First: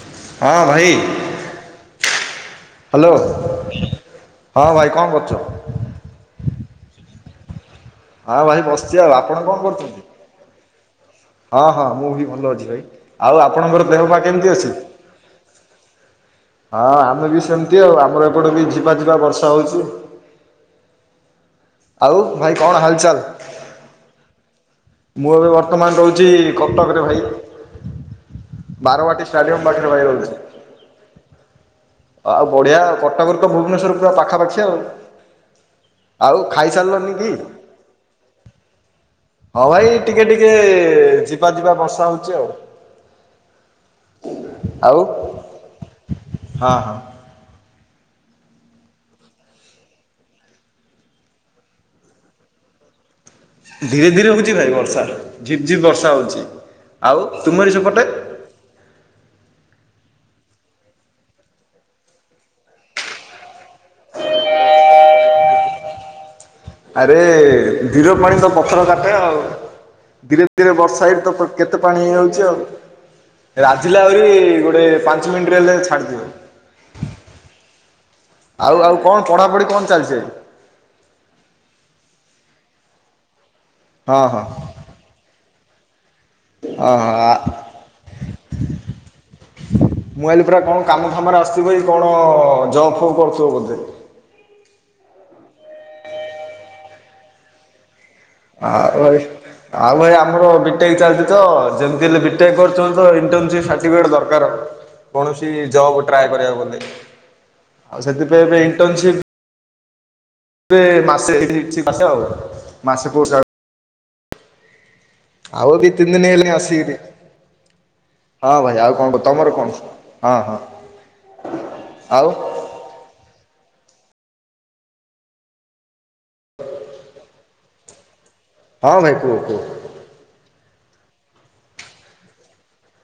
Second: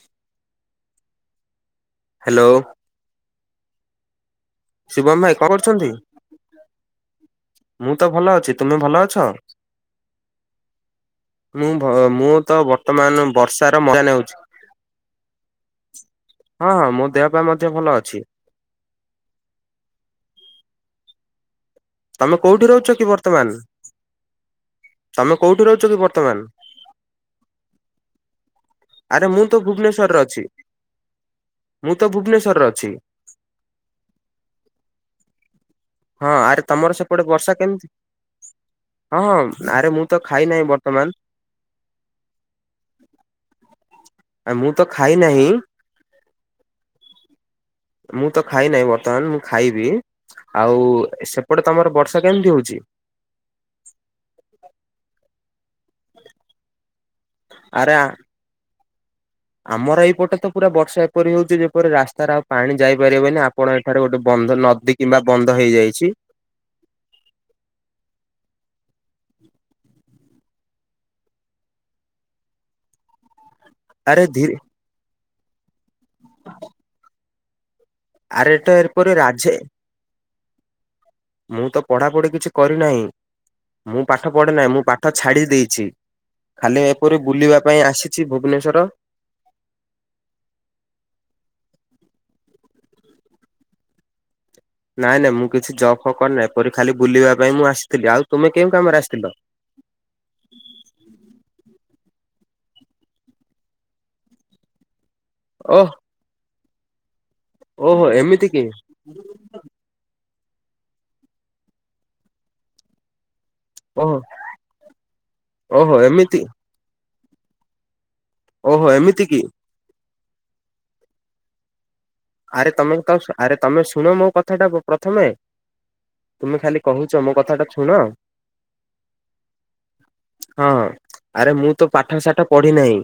[unintelligible] ହଁ ଭାଇ। Hello hello, ହୁଁ, ହଁ ଭାଇ କଣ କରୁଛ। କରିଛନ୍ତି। ଭଲ ହଁ ଅଛି ଭାଇ ତୁମେ ଭଲ ବସିଛି ଆଉ ଅଛ? ଆପଣ କଣ କରୁଛନ୍ତି? ହଁ ଭ ହଁ ମୁଁ ବି ଭଲ ତ ଅଛି ଭାଇ ବର୍ତ୍ତମାନ ଆଉ ବର୍ଷାର ଆପଣଙ୍କର ମଜା ଦେହ ପାହା ନେଉଛି। କେମିତି ଅଛି? ହଁ ମୋ ଦେହ ଆମେ ପା ବି ମଧ୍ୟ ସେମିତି ଭଲ ଆଉ ଅଛି। ଆମର ଏପଟେ ବି ଝିପାଝିପାବର୍ଷା ହଉଛି। ଆଉ ତମେ ଭାଇ କୋଉଠି କଣ ରହୁଛ କି ହାଲଚାଲ୍? ବର୍ତ୍ତମାନ? ମୁଁ ତମେ ଏବେ କୋଉଠି ରହୁଛ କି ବର୍ତ୍ତମାନ ରହୁଛି କଟକରେ ଭାଇ। ଆରେ ବାରବାଟୀ ମୁଁ ତ ଷ୍ଟାଡ଼ିୟମ ପାଖିରେ ଭାଇ ଭୁବନେଶ୍ଵରରେ ରହୁଚି। ଅଛି। ମୁଁ ତ ଭୁବନେଶ୍ୱରରେ ଅଛି। ତମର ଭୁବନେଶ୍ୱର ପୁରା ପାଖାପାଖି ଆଉ ହଁ ଆଉ ଆରେ ତମର ଖାଇସାରିଲନି ସେପଟେ କି? ବର୍ଷା କେମିତି? ହଁ ହଁ ଭାଇ ଆରେ ମୁଁ ତ ଟିକେ ଖାଇ ଟିକେ ନାହିଁ ବର୍ତ୍ତମାନ। ଝିପା ଝିପା ବର୍ଷା ହଉଛି ଆଉ ଆ ମୁଁ ତ ଆଉ ଖାଇ ନାହିଁ। ହଁ। ମୁଁ ତ ଖାଇ ନାହିଁ ବର୍ତ୍ତମାନ ମୁଁ ଖାଇବି। ଆଉ ସେପଟେ ତମର ବର୍ଷା କେମିତି ହଉଛି? ଧୀରେ ଧୀରେ ହଉଛି ଭାଇ ବର୍ଷା ଝିପ୍ ଝିପ୍ ବର୍ଷା ହଉଛି ଆଉ ତୁମରି ସେପଟେ। [inaudible] ଆମର ଏଇପଟେ ତ ପୁରା ବର୍ଷା ଏପରି ହଉଛି ଯେପରି ରାସ୍ତାରେ ଆଉ ପାଣି ଯାଇପାରିବନି। ଆ ଆପଣ ଏଠାରେ ଗୋଟେ ବନ୍ଧ ନଦୀ କିମ୍ବା ବନ୍ଧ ହେଇଯାଇଛି। ଆରେ ଧୀର ପାଣି ତ ପଥର କାଟେ ଆଉ। ଧୀରେ ଧୀରେ ବର୍ଷା ହେଇ ତ କେତେ ପାଣି ହେଇଯାଉଛି ଆଉ। ରାଝୀଲା ଆରେ ଆହୁରି ଧୀରେ ଗୋଟେ ପାଞ୍ଚ ମିନିଟରେ ହେଲେ ଛାଡିଦିବି। ଆରେ ଟ ଆଉ ଆଉ ଏପରି କଣ ରାଝେ। ପଢାପଢି କଣ ଚାଲିଛି? ମୁଁ ତ ପଢାପଢି କିଛି କରିନାହିଁ। ମୁଁ ହଁ ପାଠ ହଁ ପଢି ନାହିଁ ମୁଁ ପା ପାଠ ଛାଡି ଦେଇଛି ଖାଲି ଏପରି ଓହୋ ବୁଲିବା ପାଇଁ ଆସିଛି ଭୁବନେଶ୍ଵର। ମୁଁ ଆଇଲି ପୁରା କଣ କାମ ଫାମରେ ଆସିଥିବ ଭାଇ କଣ ଜବ୍ ଫବ୍ କରୁଥିବ ବୋଧେ। ନାଇଁ ନାଇଁ ମୁଁ କିଛି ଜବ୍ ଫବ୍ କରିନାହି ଏପରି ଖାଲି ବୁଲିବା ପାଇଁ ମୁଁ ଆସିଥିଲି। ଆଉ ତୁମେ କେଉଁ ଆ କାମରେ ଭାଇ ଆସିଥିଲ? ଆଉ ଭାଇ ଆମର ବିଟେକ୍ ଚାଲିଛି ତ ଯେମିତି ହେଲେ ବିଟେକ୍ କରୁଚନ୍ତି ତ ଇଣ୍ଟନସିପ୍ ସାଟିଫିକେଟ ଦରକାର। କୌଣସି ଓଃ ଜବ ଟ୍ରାଏ କରିବାକୁଲେ ଆଉ ଓହୋ ସେଥିପାଇଁ ଏମିତି ଏବେ କି ଇଣ୍ଟନସିପ ଏ ମାସେ ଏଇଠି ମାସେ ଆଉ ମାସେ ପ ଓହୋ। ଆଉ ଓହୋ ଦିତିନ୍ଦିନି ଏମିତି ହେଲିଣି ଆସିକିରି। ହଁ ଭାଇ ଓହୋ ଆଉ କଣ କ ଏମିତି କି ତମର କଣ ହଁ ହଁ ଆଉ? ଆରେ ତମେ ଆରେ ତମେ ଶୁଣ ମୋ କଥାଟା କୁ ପ୍ରଥମେ। ତୁମେ ଖାଲି କହୁଛ ମୋ କଥା ଟା ଶୁଣ। ହଁ ଭାଇ କୁହ କୁହ। ହଁ ଆରେ ମୁଁ ତ ପାଠ ସାଠ ପଢି ନାହିଁ।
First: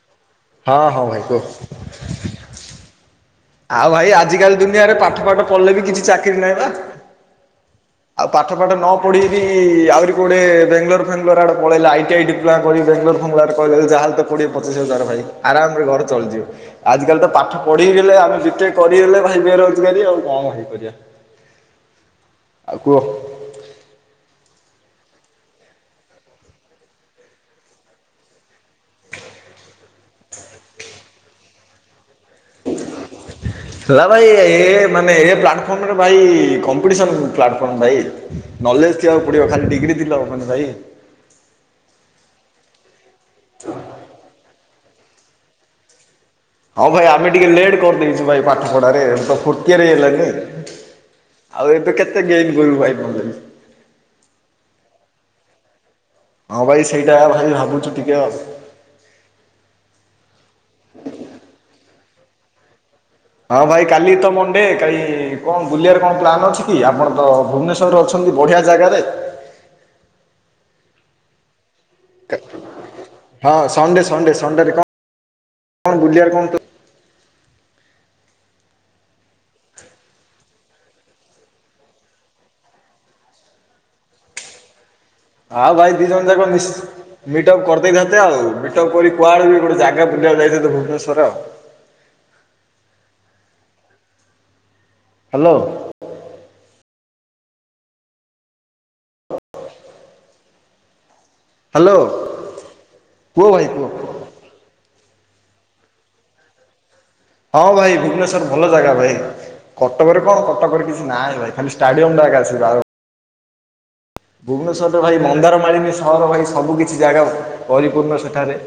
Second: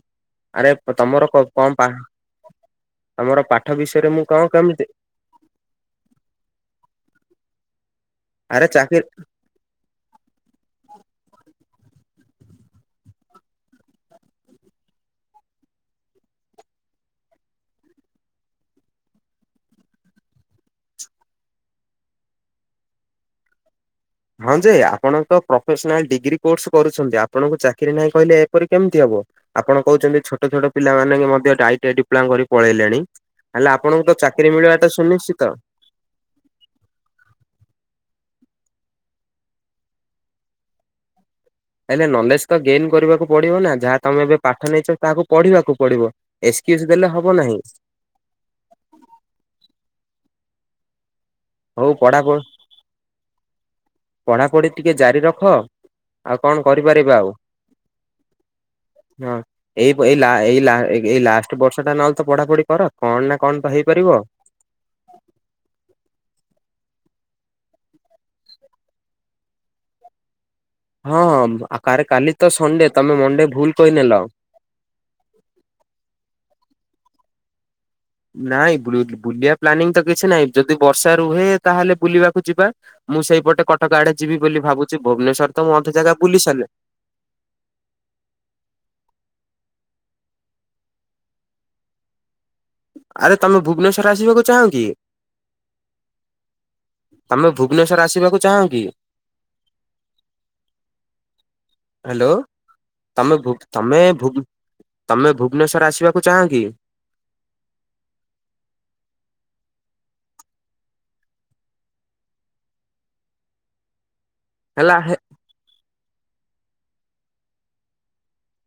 ଆରେ ହଁ ହଁ ଭାଇ ତମର କୁହ। କଣ ପା ତମର ପାଠ ଆଉ ବିଷୟରେ ଭାଇ ମୁଁ କଣ ଆଜିକାଲି କେମିତି ଦୁନିଆରେ ପାଠ ପାଠ ପଢିଲେ ବି କିଛି ଚାକିରି ନାହିଁ ବା। ଆଉ ପାଠ ଆରେ ପାଠ ନ ଚାକିରି ପଢି ବି ଆହୁରି କୁଆଡେ ବାଙ୍ଗଲୋର୍ ଫାଙ୍ଗଲୋର ଆଡେ ପଳେଇଲେ ଆଇଟିଆଇ ଡିପ୍ଲୋମା କରି ବାଙ୍ଗଲୋର ଫାଙ୍ଗଲୋର ପଳେଇଲେ ଯାହଲେ ତ କୋଡ଼ିଏ ପଚିଶି ହଜାର ଭାଇ ଆରାମ ରେ ଘର ଚଳିଯିବ। ଆଜି କାଲି ତ ପାଠ ପଢିକି ହେଲେ ଆମେ ବିଟେକ କରିକି ହେଲେ ଭାଇ ବେରୋଜଗାରୀ ଆଉ କଣ କରିବା ଆଉ କୁହ। ହଁ ଯେ ଆପଣ ତ ପ୍ରଫେସନାଲ ଡିଗ୍ରୀ କୋର୍ସ କରୁଛନ୍ତି ଆପଣଙ୍କୁ ଚାକିରି ନାହିଁ କହିଲେ ଏପରି କେମିତି ହବ। ଆପଣ କହୁଛନ୍ତି ଛୋଟ ଛୋଟ ପିଲାମାନେ ମଧ୍ୟ ଆଇ ଟି ଆଇ ଡିପ୍ଲମା କରି ପଳେଇଲେଣି। ହେଲେ ଆପଣଙ୍କୁ ତ ଚାକିରି ମିଳିବାଟା ସୁନିଶ୍ଚିତ। ଆମର ଭାଇ କମ୍ପିଟିସନ ପ୍ଲାଟଫର୍ମ ଭାଇ ନଲେଜ ଥିବାକୁ ପଡିବ ଖାଲି ଡିଗ୍ରୀ ଥିଲା ହବନି ଭାଇ। ହେଲେ ନଲେଜ ତ ଗେନ୍‌ କରିବାକୁ ପଡିବ। ନା ଯାହା ତମେ ଏବେ ପାଠ ନେଇଛ ତାହାକୁ ପଢିବାକୁ ପଡିବ। ଏକ୍ସକ୍ୟୁଜ ହଁ ଦେଲେ ଭାଇ ହବ ଆମେ ଟିକେ ନାହିଁ ଲେଟ୍ କରିଦେଇଛୁ ଭାଇ ପା। ପାଠ ପଢ଼ାରେ ଏତେ ଫୁର୍ଟିଆରେ ହେଲାନି ଆଉ ହଉ ଏବେ ପଢା କେତେ ଗେନ୍‌ କରିବୁ ଭାଇ। ପଢାପଢ଼ି ଟିକେ ଜାରି ରଖ। ଆଉ କଣ ହଁ ଭାଇ କରିପାରିବା ସେଇଟା ଆଉ। ଭାଇ ଭାବୁଛୁ ଟିକେ ଆଉ। ହଁ ଏଇ ଏଇ ଏଇ ଏଇ ଲାଷ୍ଟ ବର୍ଷ ଟା ନହଲେ ତ ପଢାପଢି କର। କଣ ନା କଣ ତ ହେଇପାରିବ। ଗଟେ କାହିଁ କଣ ବୁଲିବାର କଣ ପ୍ଲାନ୍ ଅଛି କି ଆପଣ ତ ଭୁବନେଶ୍ୱରରେ ଅଛନ୍ତି ବଢ଼ିଆ ଜାଗାରେ। ହଁ ହଁ କ କାଲି ତ ସଣ୍ଡେ ତମେ ମଣ୍ଡେ ଭୁଲ କହିନେଲ। ଣ୍ଡରେ କଣ କଣ ବୁଲ କଣ ନ୍ତୁ ନାଇଁ ବୁଲିବା ପ୍ଲାନିଂ ତ କିଛି ନହିଁ। ଯଦି ବର୍ଷା ରୁହେ ତାହେଲେ ବୁଲିବାକୁ ଯିବା। ମୁଁ ସେଇପଟେ କଟକ ଆଡେ ଯିବି ବୋଲି ଭାବୁଛି ଭୁବନେସ୍ୱର ତ ହଁ ଭାଇ ବହୁତ ଦି ଜାଗା ଜଣ ବୁଲି ଯାକ ମିଶି ସାରିଲିଣି ମିଟଅପ୍ କରିଦେଇଥାନ୍ତେ ଆଉ ମିଟଅପ କରି କୁଆଡେ ବି ଗୋଟେ ଜାଗା ବୁଲିବାକୁ ଯାଇଥାନ୍ତେ ଭୁବନେଶ୍ୱର ଆଉ। ଆରେ ତମେ ଭୁବନେଶ୍୍ୱର ଆସିବାକୁ ଚାଁ କି? ହ୍ୟାଲୋ। ତମେ ଭୁବନେଶ୍ଵର ଆସିବାକୁ ଚାହୁଁ କି? ହ୍ୟାଲୋ ତମେ କୁହ ଭାଇ କୁହ ତମେ ତମେ ଭୁବନେଶ୍ୱର ଆସିବାକୁ ଚାହଁ କି? ହଁ ଭାଇ ଭୁବନେଶ୍ୱର ଭଲ ଜାଗା ଭାଇ। କଟକରେ କଣ କଟକରେ କିଛି ନାହିଁ ଭାଇ ଖାଲି ଷ୍ଟାଡିୟମ ଟା ଏକେ ଆସି ହେଲା ଭୁବନେଶ୍ୱରରେ ଭାଇ ମନ୍ଦାରମାଳିନୀ ସହର ଭାଇ ସବୁ କିିଛି ଜାଗା ପରିପୂର୍ଣ୍ଣ ସେଠାରେ।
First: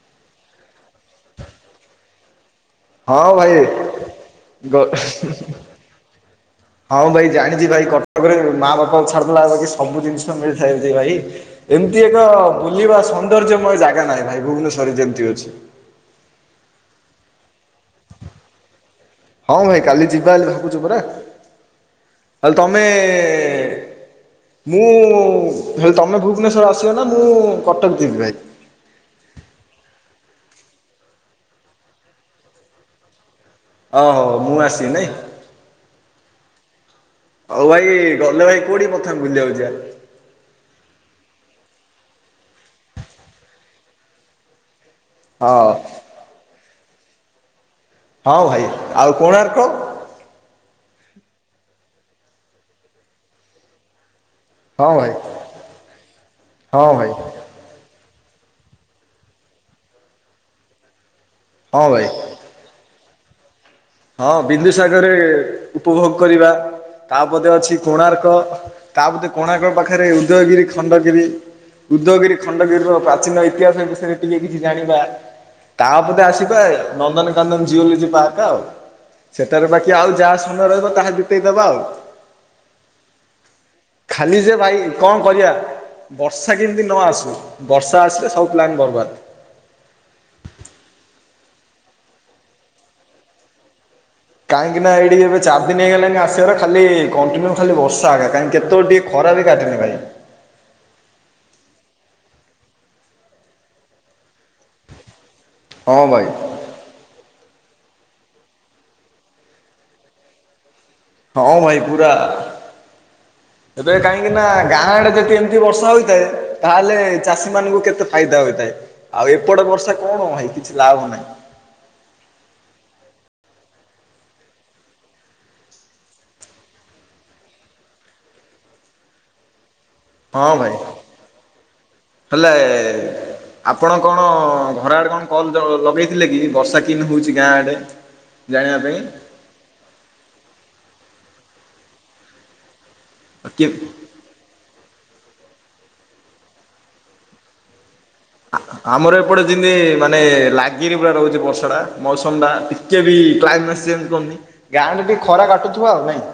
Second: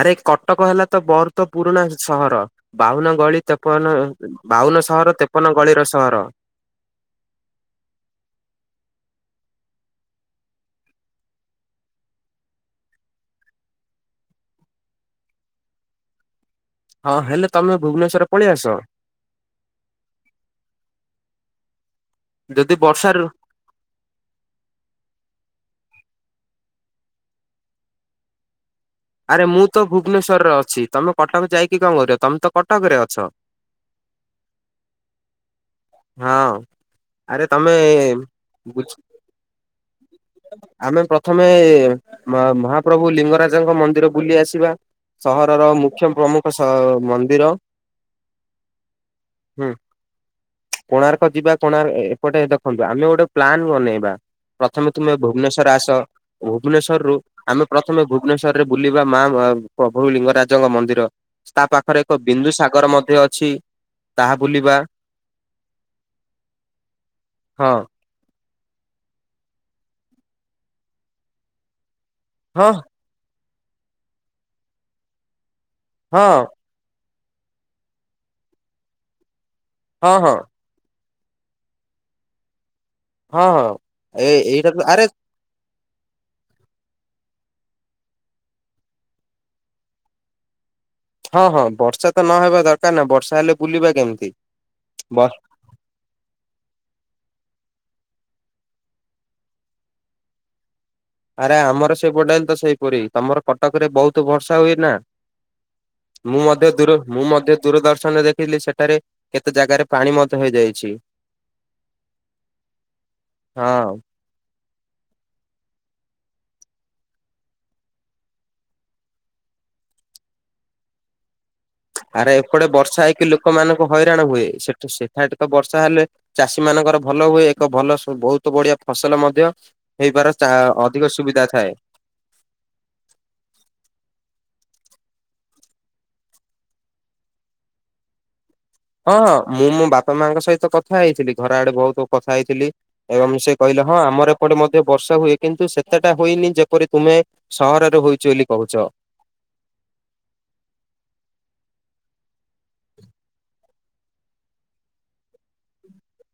ଆରେ କଟକ ହେଲା ତ ବହୁତ ପୁରୁଣା ସହର। ବାଉନ ହଁ ଗଳି ଭାଇ ତେପନ ଗ ବାଉନ ସହର ତେପନ ଗଳିର ସହର। ହଁ ଭାଇ ଜାଣିଛି ଭାଇ କଟକରେ ମାଆ ବାପା ଛାଡିଦେଲା ସବୁ ଜିନିଷ ମିଳିଥାଏ ଭାଇ। ଏମିତି ଏକ ବୁଲିବା ସୌନ୍ଦର୍ଯ୍ୟମୟ ଜାଗା ନାହିଁ ଭାଇ ଭୁବନେଶ୍ଵରରେ ଯେମିତି ଅଛି। ହଁ ହେଲେ ତମେ ଭୁବନେଶ୍ୱରରେ ପଳେଇ ଆସ। ହଁ ଭାଇ କାଲି ଯିବା ହେ ଭାବୁଛୁ ପରା। ତାଲେ ଯଦି ତମେ ବର୍ଷା ଋ ମୁଁ ହେଲେ ତମେ ଭୁବନେଶ୍ୱର ଆସିବ ନା ମୁଁ କଟକ ଯିବି ଭାଇ। ଆରେ ମୁଁ ତ ଭୁବନେଶ୍ୱରରେ ଅଛି ତମେ କଟକ ଯାଇକି କଣ କରିବ ତମେ ତ କଟକ ରେ ଅଛ। ଓହୋ ମୁଁ ଆସି ନାଇଁ। ହଁ। ଆରେ ହଉ ତମେ ଭାଇ ଗଲେ ଭାଇ ବୁଝ କେଉଠି ପ୍ରଥମେ ବୁଲିବାକୁ ଯିବା। ଆମେ ପ୍ରଥମେ ମହାପ୍ରଭୁ ଲିଙ୍ଗରାଜଙ୍କ ମନ୍ଦିର ବୁଲି ଆସିବା। ହଁ ସହରର ମୁଖ୍ୟ ପ୍ରମୁଖ ସ ମନ୍ଦିର। ହଁ ଭାଇ ଆଉ କୋଣାର୍କ। ହୁଁ। କୋଣାର୍କ ଯିବା କୋଣାର୍କ ଏପଟେ ଦେଖନ୍ତୁ ଆମେ ଗୋଟେ ପ୍ଲାନ ବନେଇବା। ହଁ ପ୍ରଥମେ ଭାଇ ତୁମେ ଭୁବନେଶ୍ଵର ଆସ ହଁ ଭୁବନେଶ୍ର ଭାଇ ରୁ ଆମେ ପ୍ରଥମେ ଭୁବନେଶ୍ଵ ରେ ବୁଲିବା ମା ପ୍ରଭୁ ଲିଙ୍ଗରାଜଙ୍କ ମନ୍ଦିର ତା ହଁ ପାଖରେ ଭାଇ। ଏକ ବିନ୍ଦୁ ସାଗର ମଧ୍ୟ ଅଛି। ହଁ ତାହା ବୁଲିବା ବିନ୍ଦୁସାଗରରେ ଉପଭୋଗ କରିବା ତାପଦ ହଁ ଅଛି କୋଣାର୍କ। ତାପଧରେ କୋଣାର୍କ ପାଖରେ ଉଦୟଗିରି ଖଣ୍ଡଗିରି ଉଦୟଗିରି ହଁ ଖଣ୍ଡଗିରିର ପ୍ରାଚୀନ ଇ ତିହାସ ବିଷୟରେ ଟିକେ କିଛି କିଛି ଜାଣିବା ତା ପରେ ହଁ ଆସିବା ନନ୍ଦନ ଚାନନ୍ଦ ଜିଓଲୋଜି ପାର୍କ ଆଉ। ସେଠାରେ ବାକି ଆଉ ହଁ ହଁ ଯାହା ସମୟ ରହିବ ତାହା ବିତେଇଦବା ଆଉ। ହଁ ହଁ। ଏ ଖାଲି ଯେ ଏଇଟା ଭାଇ ତ ଆରେ କଣ କରିବା। ବର୍ଷା କେମିତି ନ ଆସୁ ବର୍ଷା ଆସିଲେ ସବୁ ପ୍ଲାନ୍ ବର୍ବାଦ। ହଁ ହଁ ବର୍ଷା ତ ନହବା ଦରକାର ନା ବର୍ଷା ହେଲେ ବୁଲିବା କେମିତି। କାହିଁକି ନା ଏଇଡିି ବ ଏବେ ଚା ଆଦିନ ହେଗଲାଣିି ଆସିବାର ଖଲି କଣ୍ଟିନ୍ୟୁ ଖା ବର୍ଷାଗ କାହିକି କେତେ ଟିକଏ ଖରା ବି କାଟିନି ଭାଇ। ଆରେ ଆମର ସେ ପଡା ତ ସେଇପରି ତମର କଟକ ରେ ବହୁତ ବର୍ଷା ହୁଏ ନା। ହଁ ଭାଇ। ମୁଁ ମଧ୍ୟ ଦୂର ମୁଁ ମଧ୍ୟ ଦୂରଦର୍ଶନରେ ଦେଖଥିଲି ସେଠାରେ କେତେ ଜାଗାରେ ପାଣି ମଧ୍ୟ ହେଇଯାଇଛି। ହଁ ଭାଇ ପୁରା ହଁ ଏବେ କାହିଁ କାହିଁକି ନା ଗାଁ ଆଡେ ଯଦି ଏମିତି ବର୍ଷା ହୋଇଥାଏ ତାହେଲେ ଚାଷୀ ମାନଙ୍କୁ କେତେ ଫାଇଦା ହୋଇଥାଏ। ଆଉ ଏପଟେ ବର୍ଷା କଣ ଭାଇ କିଛି ଲାଭ ନାହିଁ। ଆରେ ଏପଟେ ବର୍ଷା ହେଇକି ଲୋକମାନଙ୍କୁ ହଇରାଣ ହୁଏ ସେଠ ସେଠାରେ ଟ ତ ବର୍ଷା ହେଲେ ଚାଷୀ ମାନଙ୍କର ଭଲ ହୁଏ ଏକ ଭଲ ବହୁତ ବଢିଆ ଫସଲ ମଧ୍ୟ। ହେଇବାର ହଁ ଚା ଭାଇ ଅଧିକ ସୁବିଧା ଥାଏ। ହେଲେ। ଆପଣ କଣ ଘର ଆଡେ କଣ କଲ ଲଗେଇଥିଲେ କି ବର୍ଷା କିନ୍ ହଉଛି ଗାଁ ଆଡେ। ଜାଣିବା ପାଇଁ। ହଁ ମୁଁ ମୋ ବାପା ମାଙ୍କ ସହିତ କଥା ହେଇଥିଲି ଘର ଆଡେ ବହୁତ କଥା ହେଇଥିଲି। ଏବଂ ସେ କି କହିଲେ ହଁ ଆମର ପଟେ ମଧ୍ୟ ବର୍ଷା ହୁଏ କିନ୍ତୁ ସେତେଟା ହୋଇନି ଯେପରି ତୁମେ ସହରରେ ହୋ ଆମର ଏ ସେପଟେ ଯେମିତି ମାନେ ଲାଗିରି ପୁରା ରହୁଛି ବର୍ଷାଟା ମୌସମଟା ଟିକେ ବି କ୍ଲାଇମେଟ ଚେଞ୍ଜ କରୁନି। ଗାଁରେ ଟିକେ ଖରା କାଟୁଥିବ ଆଉ ନାଇଁ।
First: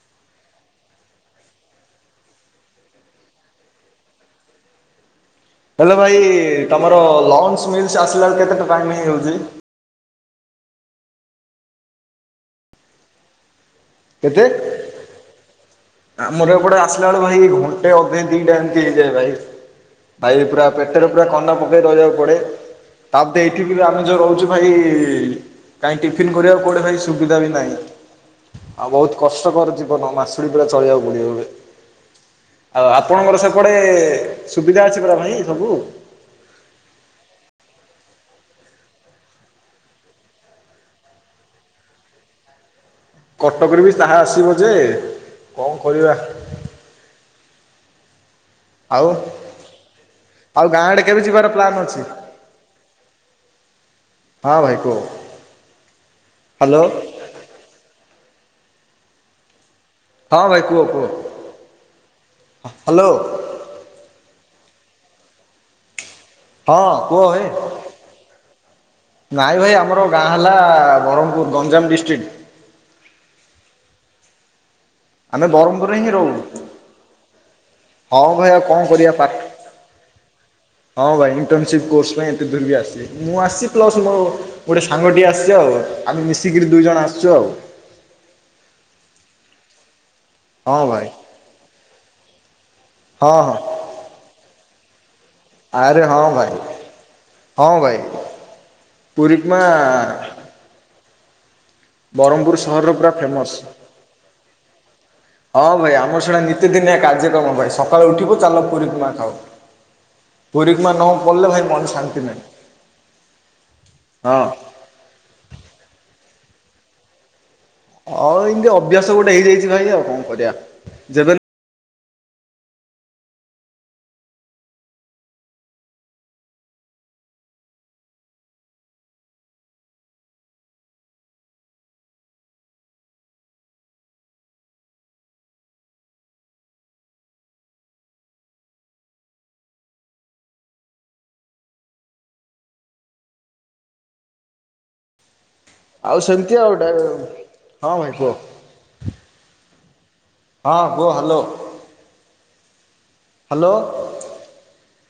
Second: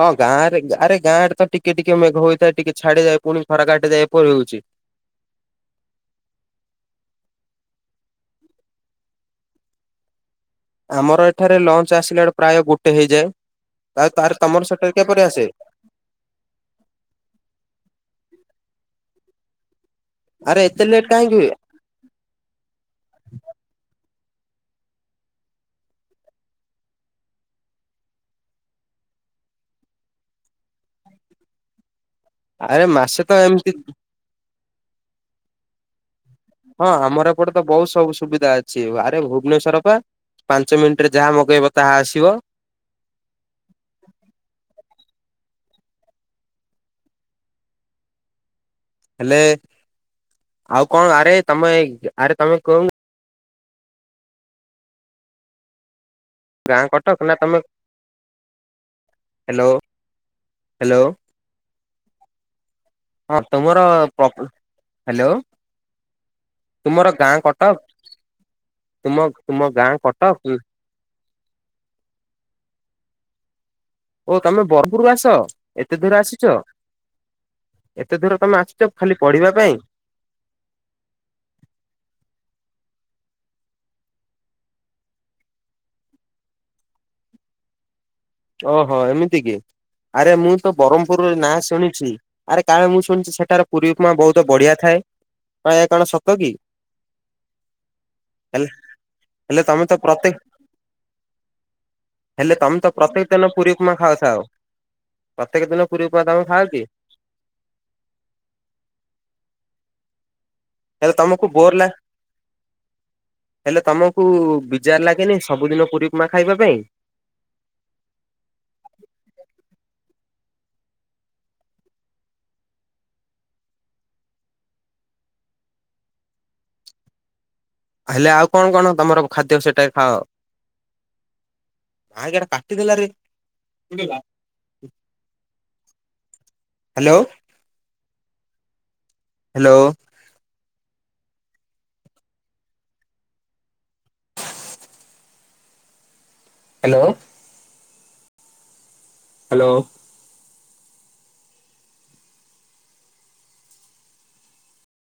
ହଁ ଗାଁରେ ରେ ଗାଁ ରେ ତ ଟିକେ ଟିକେ ମେଘ ହୋଇଇଥାଏ ଟିକେ ଛାଡିଯାଏ ପୁଣି ରା କାଟିଯାଏ ଏପରି ହଉଛି। ହେଲୋ ଭାଇ ତମର ଲଞ୍ଚ ମିଲ୍ସ ଆସିଲା ବେଳେ କେତେଟା ଟାଇମ୍ ହେଇଯାଉଛି। ଆମର ଏଠାରେ ଲଞ୍ଚ ଆସିଲା ବେଳ ପ୍ରାୟ ଗୋଟେ ହେଇଯାଏ ଆଉ ତାର ତମର ସେଠାରେ କିପରି ଆସେ? ଆ ମୋର ଏପଟେ ଆସିଲା ବେଳେ ଭାଇ ଘଣ୍ଟେ ଅଧେ ଦିଟା ଏମିତି ହେଇଯାଏ ଭାଇ। ଭାଇ ଆରେ ପୁରା ଏତେ ଲେଟ୍ ପେଟରେ ପୁରା କାହିଁକି ହୁଏ? କନା ପକେଇ ରହିବାକୁ ପଡେ। ତାପ ଏଇଠି ବି ଆମେ ଯୋଉ ରହୁଛୁ ଭାଇ କାଇଁ ଟିଫନ୍ କରିବାକୁ କୋଆଡେ ଭାଇ ସୁବିଧା ବି ନାହିଁ ଆଉ ବହୁତ କଷ୍ଟକର ଜୀବନ ମାସୁଡି ପା ଚଳିବାକୁ ପଡ଼ିବ ଏବେ ଆରେ ଆଉ ମାସେ ତ ଆପଣଙ୍କର ଏମିତି ସେପଟେ ସୁବିଧା ଅଛି ପରା ଭାଇ ସବୁ। ହଁ ଆମର ଏପଟେ ତ ବହୁତ ସବୁ ସୁବିଧା ଅଛି ଆରେ ଭୁବନେଶ୍ଵର ପା। ପାଞ୍ଚ ମିନିଟ ରେ ଯାହା ମଗେଇବ ତାହା ଆସିବ। କଟକରେ ବି ତାହା ଆସିବା ଜେ କଣ କରିବା। ଆଉ ହେଲେ ଆଉ ଗାଁ କଣ ଆଡେ କେବେ ଆରେ ଯିବାର ତମେ ପ୍ଲାନ୍ ଅଛି। ଆରେ ତମେ କୋଉ ହଁ ଭାଇ କୁହ। ହ୍ୟାଲୋ ଗାଁ କଟକ ନା ତମେ ହ୍ୟାଲୋ ହଁ ଭାଇ କୁହ କୁହ ହ୍ୟାଲୋ ହ୍ୟାଲୋ। ହଁ ତୁମର ହ୍ୟାଲୋ। ହଁ ତୁମର କୁହ ଗାଁ ହେ। କଟକ ତୁମ ନାଇଁ ତୁମ ଭାଇ ଆମର ଗାଁ କଟକ ହେଲା ବ୍ରହ୍ମପୁର ଗଞ୍ଜାମ ଡିଷ୍ଟ୍ରିକ୍ଟ। ଓ ତମେ ବରପୁରକୁ ଆସ ଆମେ ବ୍ରହ୍ମପୁରରେ ଏତେ ହିଁ ଦୂର ରହୁ ଆସିଛ। ଏତେ ହଁ ଦୂର ଭାଇ ତମେ ଆଉ କଣ ଆସିଛ କରିବା ଖାଲି ପାଠ ପଢିବା ପାଇଁ। ହଁ ଭାଇ ଣ୍ଟର୍ନସିପ କୋର୍ସ ପାଇଁ ଏତେ ଦୁର ବି ଆସି। ମୁଁ ଆସି ପ୍ଲସ୍ ମୋ ଗୋଟଏ ସାଙ୍ଗଟିଏ ଆସିଛି ଆଉ ଆମେ ମିଶିକିରି ଦୁଇ ଜଣ ଆସିଛୁ ଆଉ। ଓହୋ ଏମିତି କି। ଆରେ ମୁଁ ତ ହଁ ଭାଇ ବ୍ରହ୍ମପୁର ନାଁ ଶୁଣିଛି ଆରେ କାଳେ ମୁଁ ଶୁଣିଛି ହଁ ହଁ ସେଠାରେ ପୁରୀ ଉପମା ବହୁତ ବଢ଼ିଆ ଥାଏ ଏହା ଆରେ କଣ ହଁ ସତ କି? ଭାଇ ହଁ ଭାଇ ହେଲ ପୁରୀ ଉପମା ହେଲେ ତମେ ତ ପ୍ରତ୍ୟେକ ହେଲେ ବ୍ରହ୍ମପୁର ତମେ ତ ସହରର ପୁରା ପ୍ରତ୍ୟେକ ଦିନ ଫେମସ ପୁରୀ ଉପମା ଖାଉଥାଅ। ପ୍ରତ୍ୟେକ ହଁ ଦିନ ଭାଇ ପୁରୀ ଉପମା ଆମର ତମେ ସେ ଖାଅ ନୀତି କି? ଦିନି କାର୍ଯ୍ୟକ୍ରମ ପାଇଁ ସକାଳେୁ ଉଠିବୁ ଚାଲ ପୁରୀକୁ ମା ଖାଅ। ପୁରୀ ଉପମା ନ ହେଲେ ତମକୁ ପଲଲେ ଭାଇ ବୋର ଲା ମନ ଶାନ୍ତି ନାହିଁ ହଁ। ଜାର ଲାଗେନି ସବୁଦିନ ପୁରୀ ଉପମା ଖାଇବା ପାଇଁ? ହଉ ଏଇମତି ଅଭ୍ୟାସ ଗୋଟେ ହେଇଯାଇଛି ଭାଇ ଆଉ କଣ କରିବା ଯେବେ ହେଲେ ଆଉ କଣ କଣ ତମର ଖାଦ୍ୟ ସେଟା ଖାଅ? ! ! ! ! ହ୍ୟାଲୋ। ହ୍ୟାଲୋ। ଆଉ ସେମିତି ଆଉ ଟେ ହଁ ଭାଇ କୁହ। ହ୍ୟାଲୋ। ହଁ କୁହ ହ୍ୟାଲୋ। ହ୍ୟାଲୋ।